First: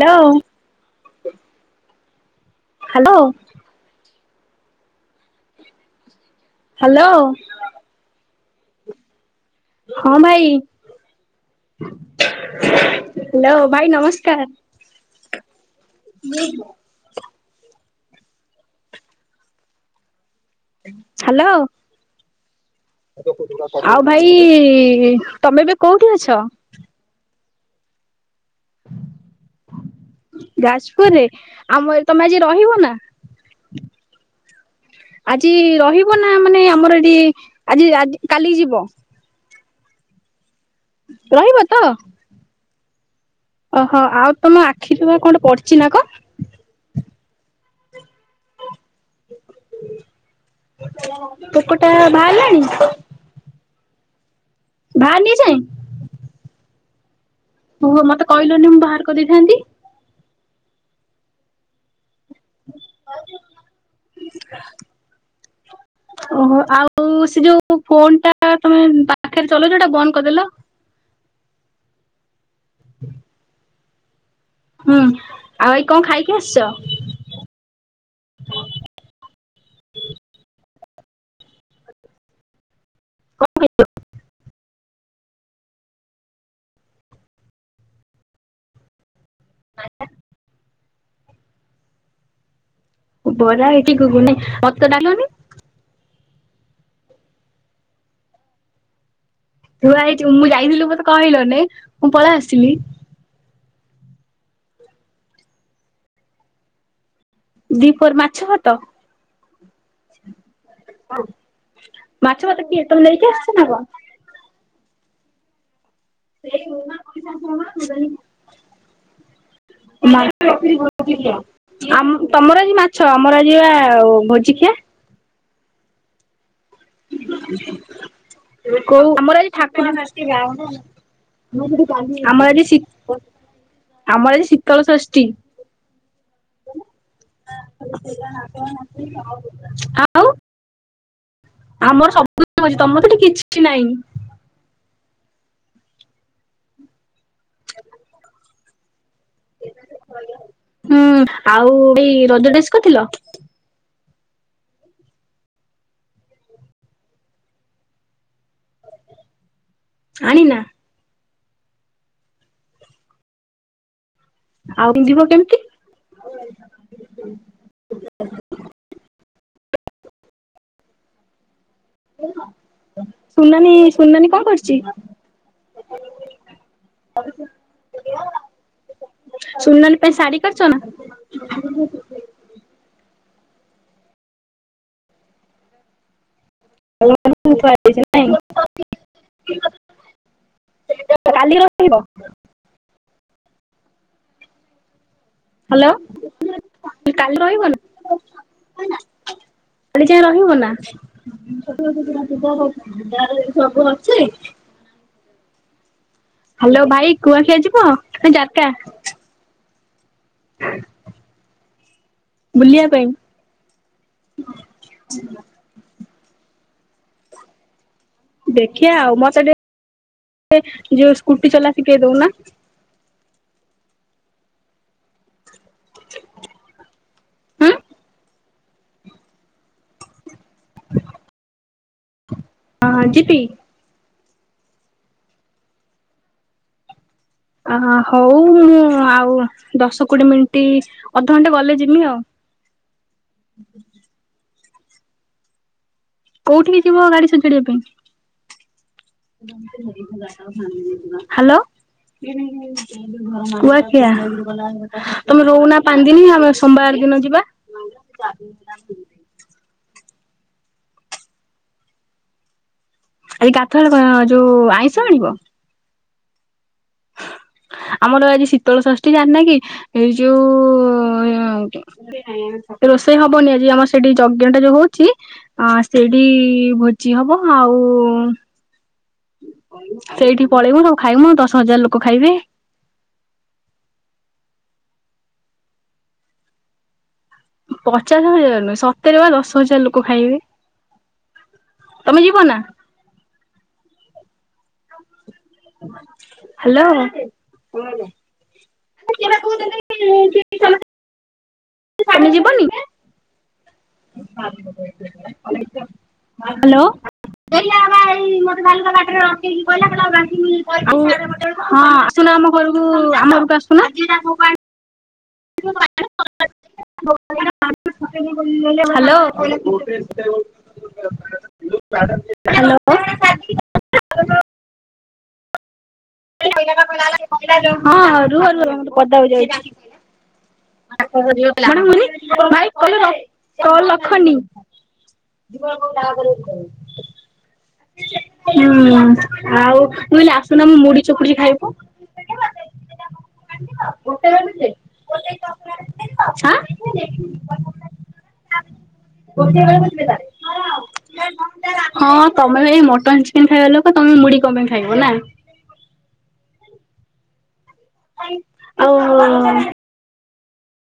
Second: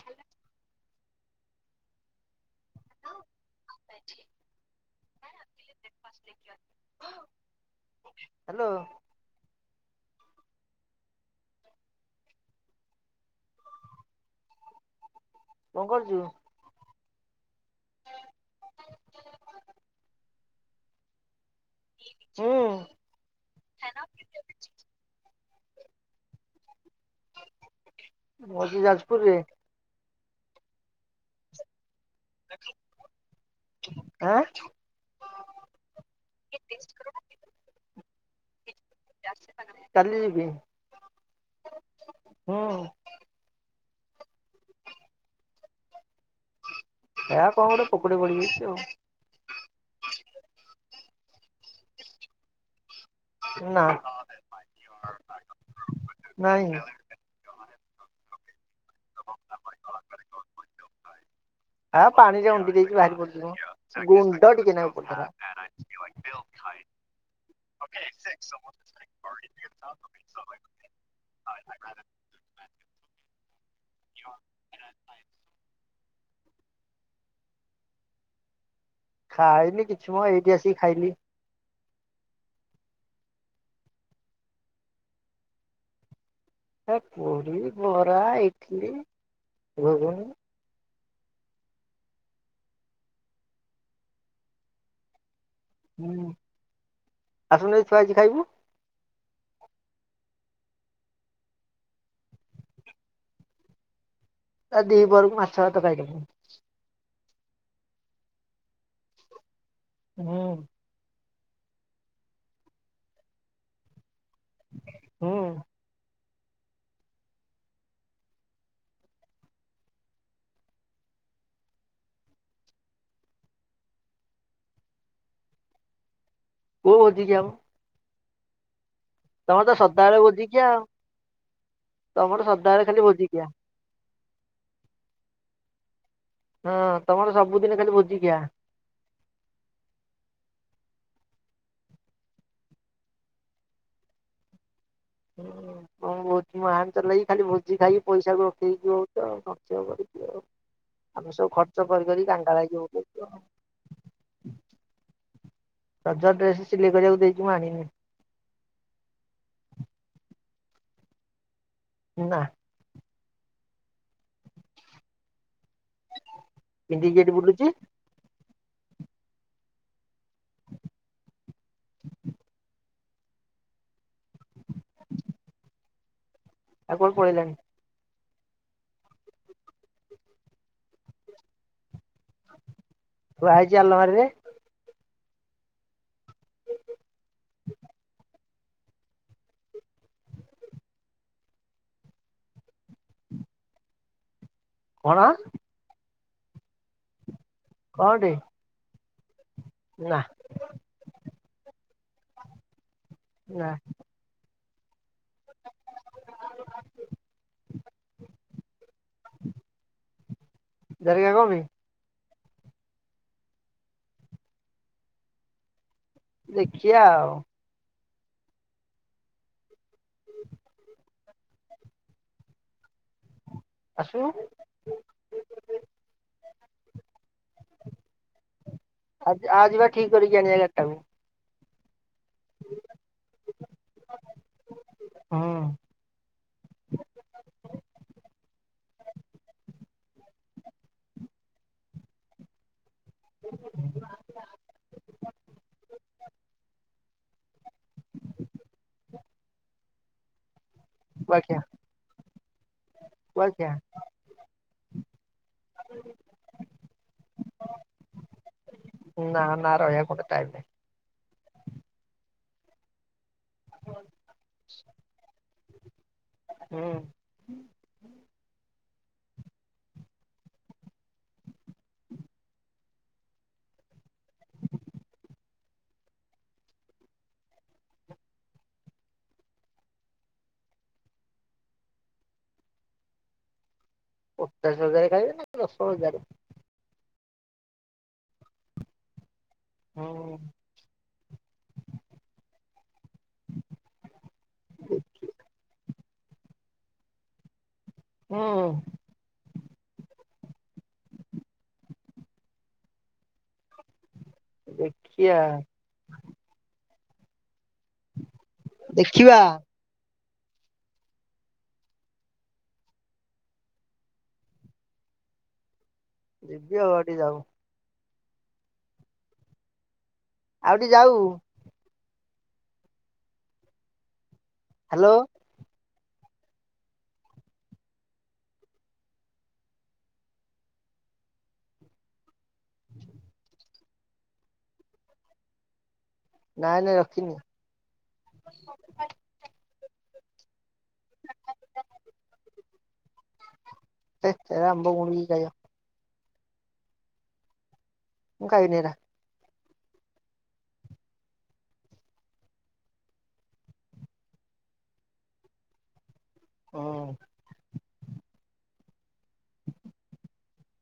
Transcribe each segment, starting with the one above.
Hello, hello ଛି ନାଇ ଆସିଲେ ବ୍ରେକଫାଷ୍ଟ ଲେକି ଆ ହାଲୋ ହାଲୋ [unintelligible] ହଁ, ଭାଇ। ହାଲୋ, ଭାଇ ନମସ୍କାର୍। କଣ କରୁଛୁ? ହ୍ୟାଲୋ? ହୁଁ। ଆଉ ଭାଇ ତମେ ଏବେ କୋଉଠି ଅଛ? ମୁଁ ଅଛି ଯାଜପୁରରେ। ଯାଜପୁରରେ ଆମେ ତମେ ଆଜି ରହିବ ନା? ଆଁ! ଆଜି ରହିବ ନା ମାନେ ଆମର ଏଠି ଆଜି ରା କାଲି ଯିବ? କାଲି ଯିବି। ରହିବ ତ? ହୁଁ। ଓହୋ ଆଉ ତମ ଆଖି ରୁ ପା କଣ ଗୋଟେ ପଡିଛି ନା କଁ ହେ ରା କଣ ଗୋଟେ ପୋକଟେ ପଡି ଯାଇଛି ଆଉ। ପୋକ ଟା ବାହାରିଲାଣି? ନା ବାହାରିନି ଏଯାଏଁ ନାଇଁ। ହୁଅ ମତେ କହିଲନି ମୁଁ ବାହାର କରିଦେଇଥାନ୍ତି। ହଁ ପାଣିରେ ଉଙ୍ଗି ଦେଇଛି ବାହାରି ପଡିଯିବ, ଗୁଣ୍ଡ ଟିକେ ନାଇଁ ପତାରା ଓହୋ ଆଉ ସେଇ ଯୋଉ ଫୋନ ଟା ତମେ ପାଖରେ ଚଲାଉଛ ସେଇଟା ବନ୍ଦ୍ କରିଦେଲ। ହୁଁ, ଆଉ ଭାଇ କଣ ଖାଇକି ଆସିଛ? ଖାଇନି କିଛି ମ ଏଇଠି ଆସିକି ଖାଇଲି। କଣ ଖାଇଛ? ହେ ପୁରୀ, ବରା, ଇଟଲି, ଗୁଗୁନି ବରା ହେଇଠି ଗୁଗୁନି ମତେ ଡାଲନି ହୁଁ ଆସୁନୁ ଏଠି ଥୁଆ ହେଇଛି ଖାଇବୁ। ଥୁଆ ହେଇଛି, ମୁଁ ଯାଇଥିଲି ମତେ କହିଲନି। ମୁଁ ପଳେଇ ଆସିଲି। ଦି ପହରକୁ ମାଛ ଭାତ ଖାଇକିଆସିବି। ଦି ପହରେ ମାଛ ଭାତ? ହୁଁ। ମାଛ ଭାତ କିଏ ତମେ ନେଇକି ଆସିଛ ନା କଣ? ହୁଁ। ମାଛ [unintelligible] ଆମ ତମର ଆଜି ମାଛ, ଆମର ଆଜି ବା ଭୋଜି ଖିଆ। କଉ ଭୋଜି ଖିଆ ମ କୋଉ ଆମର ଆଜି ତମର ତ ଠାକୁର ସଦାବେଳେ ଭୋଜିଖିଆ ଆଉ। [unintelligible] ତମର ଆମର ଆଜି ସି ସଦାବେଳେ ଖାଲି ଭୋଜିଖିଆ ଆମର ଆଜି ଶୀତଳ ଷଷ୍ଠୀ। ହଁ ତମର ସବୁଦିନ ଖାଲି ଭୋଜିିଖିଆ। ଆଉ। ଆମର ସବୁଦିନ ଭୋଜି ତମର ତ ହେଟି କିଛି ନାହିଁ। ହୁଁ ତମର ଭୋଜି ମହାନ୍ତ ଲାଗି ଖାଲି ଭୋଜି ଖାଇକି ପଇସାକୁ ରଖି ଦେଉଛୁ। [unintelligible] ହୁଁ ଆମେ ସବୁ ଆଉ ଖର୍ଚ୍ଚ ଏଇ କରି କରି ରଜ କାଙ୍ଗାଳ ଡ୍ରେସ୍ ହେଇକି କରିଥିଲ ବସିଛୁ ଆଉ। ରଜ ରେ ଡ୍ରେସ୍ ସିଲେଇ କରିବାକୁ ଦେଇଛି ମୁଁ ଆଣିନି। ଛାଣି ନା? ନା। ଆଉ [unintelligible] ଯିବ କେମିତି? ପିନ୍ଧିକି ଏଠି ବୁଲୁଛି [inaudible] ସୁନାନୀ ସୁନାନୀ କଣ କରୁଚି। ଆଉ କଉ ପଳେଲାଣି। ସୁନାନୀ ପାଇଁ ଶାଢ଼ୀ କରିଚ ନା। ଥୁଆହେଇଛି ଆଲମାରିରେ। [unintelligible] ନାଇଁ [unintelligible] କାଲି ରଖିବ। କଣ? ହ୍ୟାଲୋ କାଲି ରହିବନା। କଁଟେ। [inaudible] ସେଟି ଯାଇ ରହିବୁ ନା। [inaudible] ନା ହ୍ୟାଲୋ ଭାଇ କୁଆଖିଆ ଯିବ ନା ଜାର୍‌କା। ଜାର୍‌କା କଁ ପାଇଁ। ବୁଲିବା ପାଇଁ। ଦେଖିଆ ଆଉ। ଦେଖିଆ ଆଉ ମତେ ଟି କେ ଯୋଉ ସ୍କୁଟି ଚଲା ଶିିଖେଇ ଦଉନା। ଆସୁନୁ। ହୁଁ ଆ ଆ ଯିବା ଠିକ୍‌ କରିକି ଆଣିିବା ଏଇ ଗାଡ଼ ଟାକୁ। ହଁ ଯିବି। ହଁ। ଅ ହଉ ମୁଁ ଆଉ ଦଶ କୋଡ଼ିଏ ମିନିଟ୍ ଅଧଘଣ୍ଟା ଗଲେ ଯିମି ଆଉ। [inaudible] କୋଉଠି କି ଯିବ ଗାଡ଼ି ସଜାଡ଼ିବା ପାଇଁ। ହ୍ୟାଲୋ କୁଆଖିଆ। [inaudible] କୁଆଖିଆ ତମେ ରହୁନା ପା ଦିନି ଆମେ ସୋମବାର ଦିନ ଯିବା। [inaudible] ନା ନା ରହିବା କୁ ମତେ ଟାଇମ୍ ନାହିଁ। ଆଜି ଗାଧୁଆଳେ କ ଯୋଉ ଆଇଁଷ ଆଣିବ। ହୁଁ। ଆମର ଆଜି ଶୀତଳ ଷଷ୍ଠୀ ଜାଣିନା କି ଏଇ ଯୋଉ ଉଁ ରୋଷେଇ ହବନି ଆଜି ଆମର ସେଠି ଯଜ୍ଞ ଟା ଯୋଉ ହୋଉଚି ଅଁ ସେଇଠି ଭୋଜି ହବ ଆଉ ସେଇଠି ପଳେଇମୁ ସବୁ ଖାଇମୁ ଦଶ ହଜାର୍‌ ଲୋକ ଖାଇବେ। ପଚାଶ ହଜାର୍ ଖାଇବେ ନା ଦଶ ହଜାରେ। ପଚାଶ ହଜାର୍‌ ନୁହଁ ସତର ବା ଦଶ ହଜାର୍ ଲୋକ ହୁଁ ଖାଇବେ। ତମେ ଯିବ ନା। ହ୍ୟାଲୋ। ହୁଁ। ମୁଁ ଯିବାକୁ ଦେବି ନି ଯେ [inaudible] [inaudible] ତମେ ଯିବନି? [inaudible] ଦେଖିଆ। ହ୍ୟାଲୋ। କିଲ ହବା ଏଇ ମତେ ବାଲ ବାଟରେ ଦେଖିବା ରଖେଇିକି କହିଲବା [inaudible] [inaudible] ହଁ ଆସୁନା ଆମ ଘରକୁ ଆମ ପାକୁ ଆସୁନା ତମ ଯିବି ଆଉ ଟିକେ ଯାଉ [inaudible] [inaudible] ହ୍ୟାଲେ। ଆଉ ଟିକେ ଯାଉ। [inaudible] ହ୍ୟାଲୋ। ହ୍ୟାଲୋ। ହଁ ରୁହ ରହଦାଇ [inaudible] କଣ ହଉନି ଭାଇ କ କ ଲଖଣୀ [inaudible] ଦରେ [inaudible] ନାଇଁ ନାଇଁ ରଖିନି। [inaudible] ହୁଁ ଆଉ ମୁ କହିଲି ଆସୁନା ମୁଁ ମୁଡି ଚୀ ଖାଇବୁ ହେ ଗୋଟେ [inaudible] ସେରା ହଁ ଆମ୍ବ ଗୁଡିକି ଖାଇବା [inaudible] ମୁଁ ଖାଇବିନି ଏରା। [inaudible] ଗୋଟିଏ ବେଳ କଥିଲେେ ତ ହଁ ତମେ ଏଇ ମଟନ୍ ଚିକେନ୍ ଖାଇବା ଲୋକ ତମେ ମୁଡ଼ି କଣ ପାଇଁ ଖାଇବ ନା ହଁ। [inaudible] ଆଉ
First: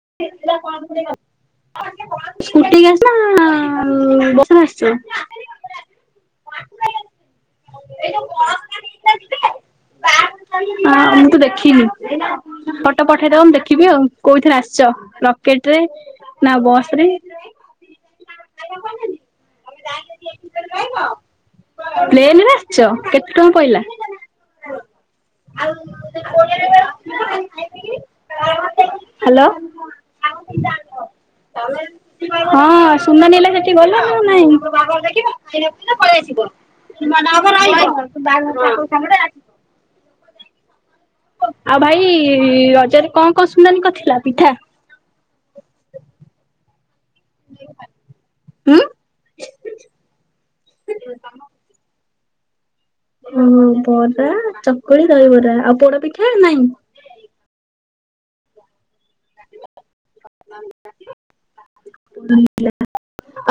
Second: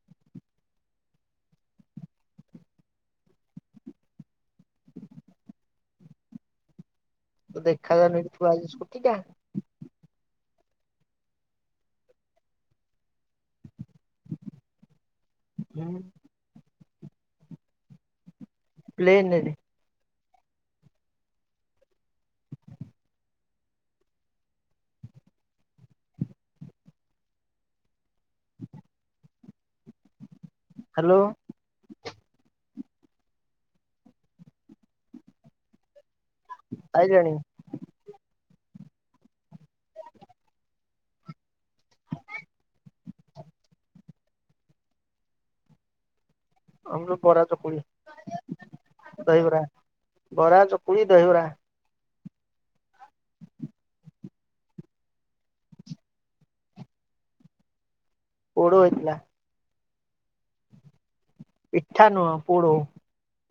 ସ୍କୁଟିସ ନା [inaudible] କେ ଆସଛ [inaudible] ଏ ଦେଖା ଯାଉନି ଏଠି ଥୁଆ ହେଇଛି ସ୍କୁଟି ଟା [unintelligible] ହଁ ମୁଁ ତ ଦେଖିନି ଫଟୋ ପଠେଇଦବ ମୁଁ ଦେଖିବି ଆଉ କୋଉଥିରେ ଆ ଛ ରକେଟ୍ ରେ ନା ବସ୍ ରେ? ପ୍ଲେନରେ [inaudible] ପ୍ଲେନ୍ ରେ ଆସିଛ କେ [inaudible] କଣ ପଇଲା? ଲୋ [inaudible] ଆ ତମ ହ୍ୟାଲୋ [inaudible] ହଁ ସୁନାନୀ ହେଲା ସେଠି ଗଲ ଆ ନାଇଁ ପଳେଇ ଆସିବ ଆଇଲାଣି [inaudible] ବ ସାଙ୍ଗ [inaudible] ଆଉ ଭାଇ ରଜରେ କଣ କଣ ସୁନାଲୀ କଥିଲା ପିଠା? [unintelligible] ଆମର ବରା ଚକୁଳି ଉଁ? ଦହିବରା ବରା ଚକୁଳି ଦହିବରା। ଓହୋ ବରା ଚକୁଳି ଦହିବରା ଆଉ ପୋଡ ପିଠା ନାଇଁ? ପୋଡ ହେଥିଲା। ପିଠା ନୁହଁ ପୋଡ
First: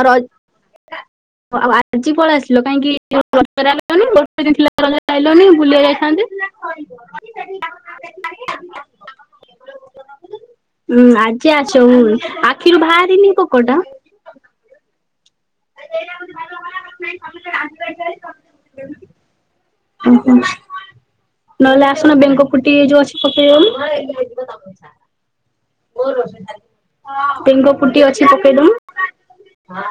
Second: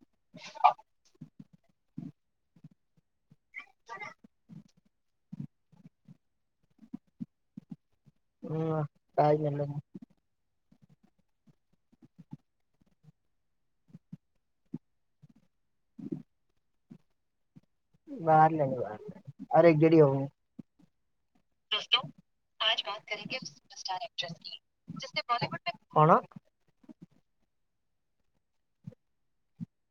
ଆ [inaudible] ଆଉ ଆଜି ପଳେଇ ଆସିଲ କାହିଁକି? ଗୋଟ ବୁଲି ଯାଇଥା [inaudible] ହୁଁ କାଇ [inaudible] ଉଁ ଆଜି ଆଛ ହୁଁ ଆଖିରୁ ବାହାରନି ପୋକଟା? ଇଟଁ ସମ [inaudible] ବାହାରିନି ବାହାରିନି ରିଜଡି ହଉ [inaudible] ଓହୋ। ନହେଲେ ଆସୁନ ବେଙ୍କ ଫୁଟି ଏ ଯୋଉ ଅଛି ପକେଇବ ବଲିିବୁଡ୍ [inaudible] ବେଙ୍ଗ ପୁଟି ଅଛି ପକେଇଦଉନୁ।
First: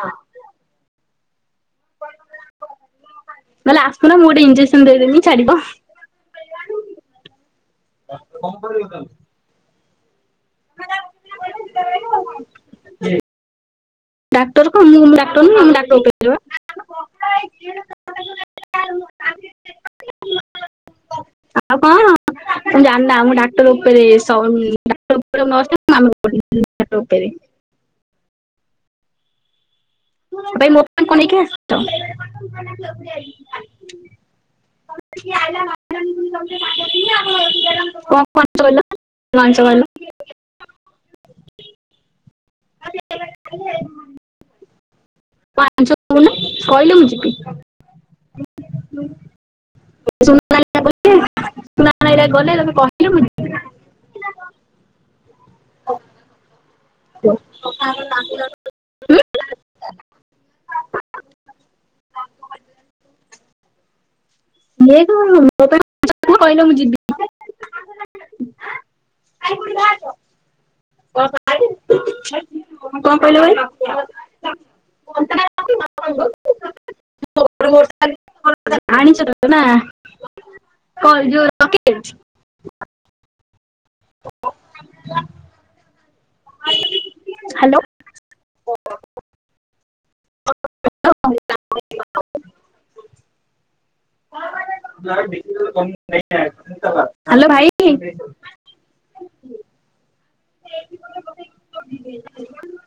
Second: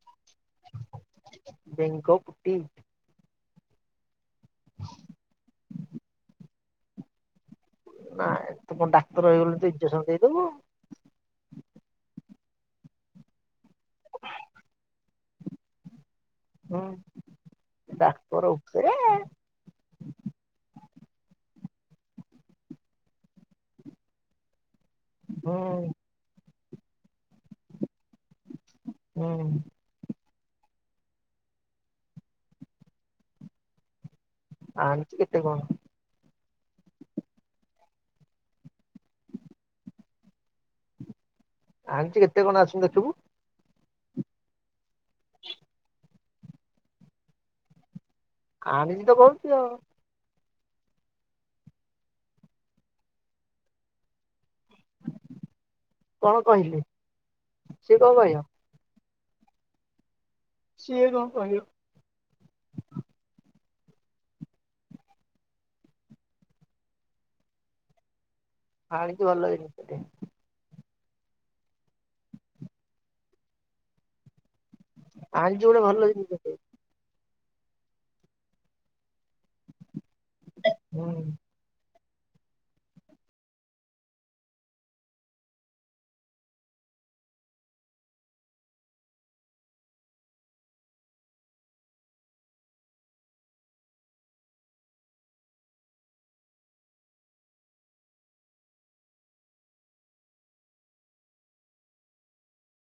ବେଙ୍ଗ ପୁଟି ନ ହେଲେ ଆସୁ ନ ମୁଁ ଗୋଟେ ଇଞ୍ଜେକସନ୍ ଦେଇଦେବି ଛାଡିବ। ନା ଏ ତୁ କଣ ଡାକ୍ତର ହେଇଗଲୁ ଯେ ଇଞ୍ଜେକସନ୍ ଦେଇଦବୁ। [unintelligible] ଡାକ୍ଟର କଣ ମୁଁ କ ଡାକ୍ଟର ନୁହଁ ମୁଁ ହୁଁ [inaudible] ଡାକ୍ତର ଉପରେ ଆଉ କଣ? ତମେ ଜାନା ମୁଁ ଡାକ୍ଟର ଉପରେ [inaudible] କ୍ର ହୁଁ ଅ ହଟ ପରି [inaudible] ହୁଁ। ଭାଇ ମୋ ପାଇଁ କଁ ନେଇକି ଆସିଚ? ଆଣିଛି କେତେ ଆ। କଣ [inaudible] ମସ କଲ। [inaudible] ଆଣିଚି କେତେ କଣ ଆସୁନୁ ଦେଖିବୁ। [unintelligible] କଞ୍ଚ କ ନା [inaudible] କହିଲେ ମୁଁ ଯିବି। ଆଣିଚି ତ କହୁଛି ଆଉ। ସୁ ଗଲେ ତମେ କହ। [inaudible] ହ। [inaudible] କଣ କହିଲେ? କଥାମ। [inaudible] ସିଏ କଁ କହିବ। ମ କହ ମୁଁ ଜ। [inaudible] ଆାଣିଚୁ ଭଲ ହେଇନି [inaudible] ସେଠ। କଁ କହିଲ ଭାଇ? ଆଣିଚୁ ଗୋଟେ ଭଲ ହେଇନି ସେତେ। ଷ ଆଣିଛ କ। ହୁଁ। [inaudible] ଓକେ। [inaudible] ଓ। [inaudible] ହ୍ୟାଲୋ। [unintelligible] ହ୍ୟାଲୋ ଭାଇ। [unintelligible]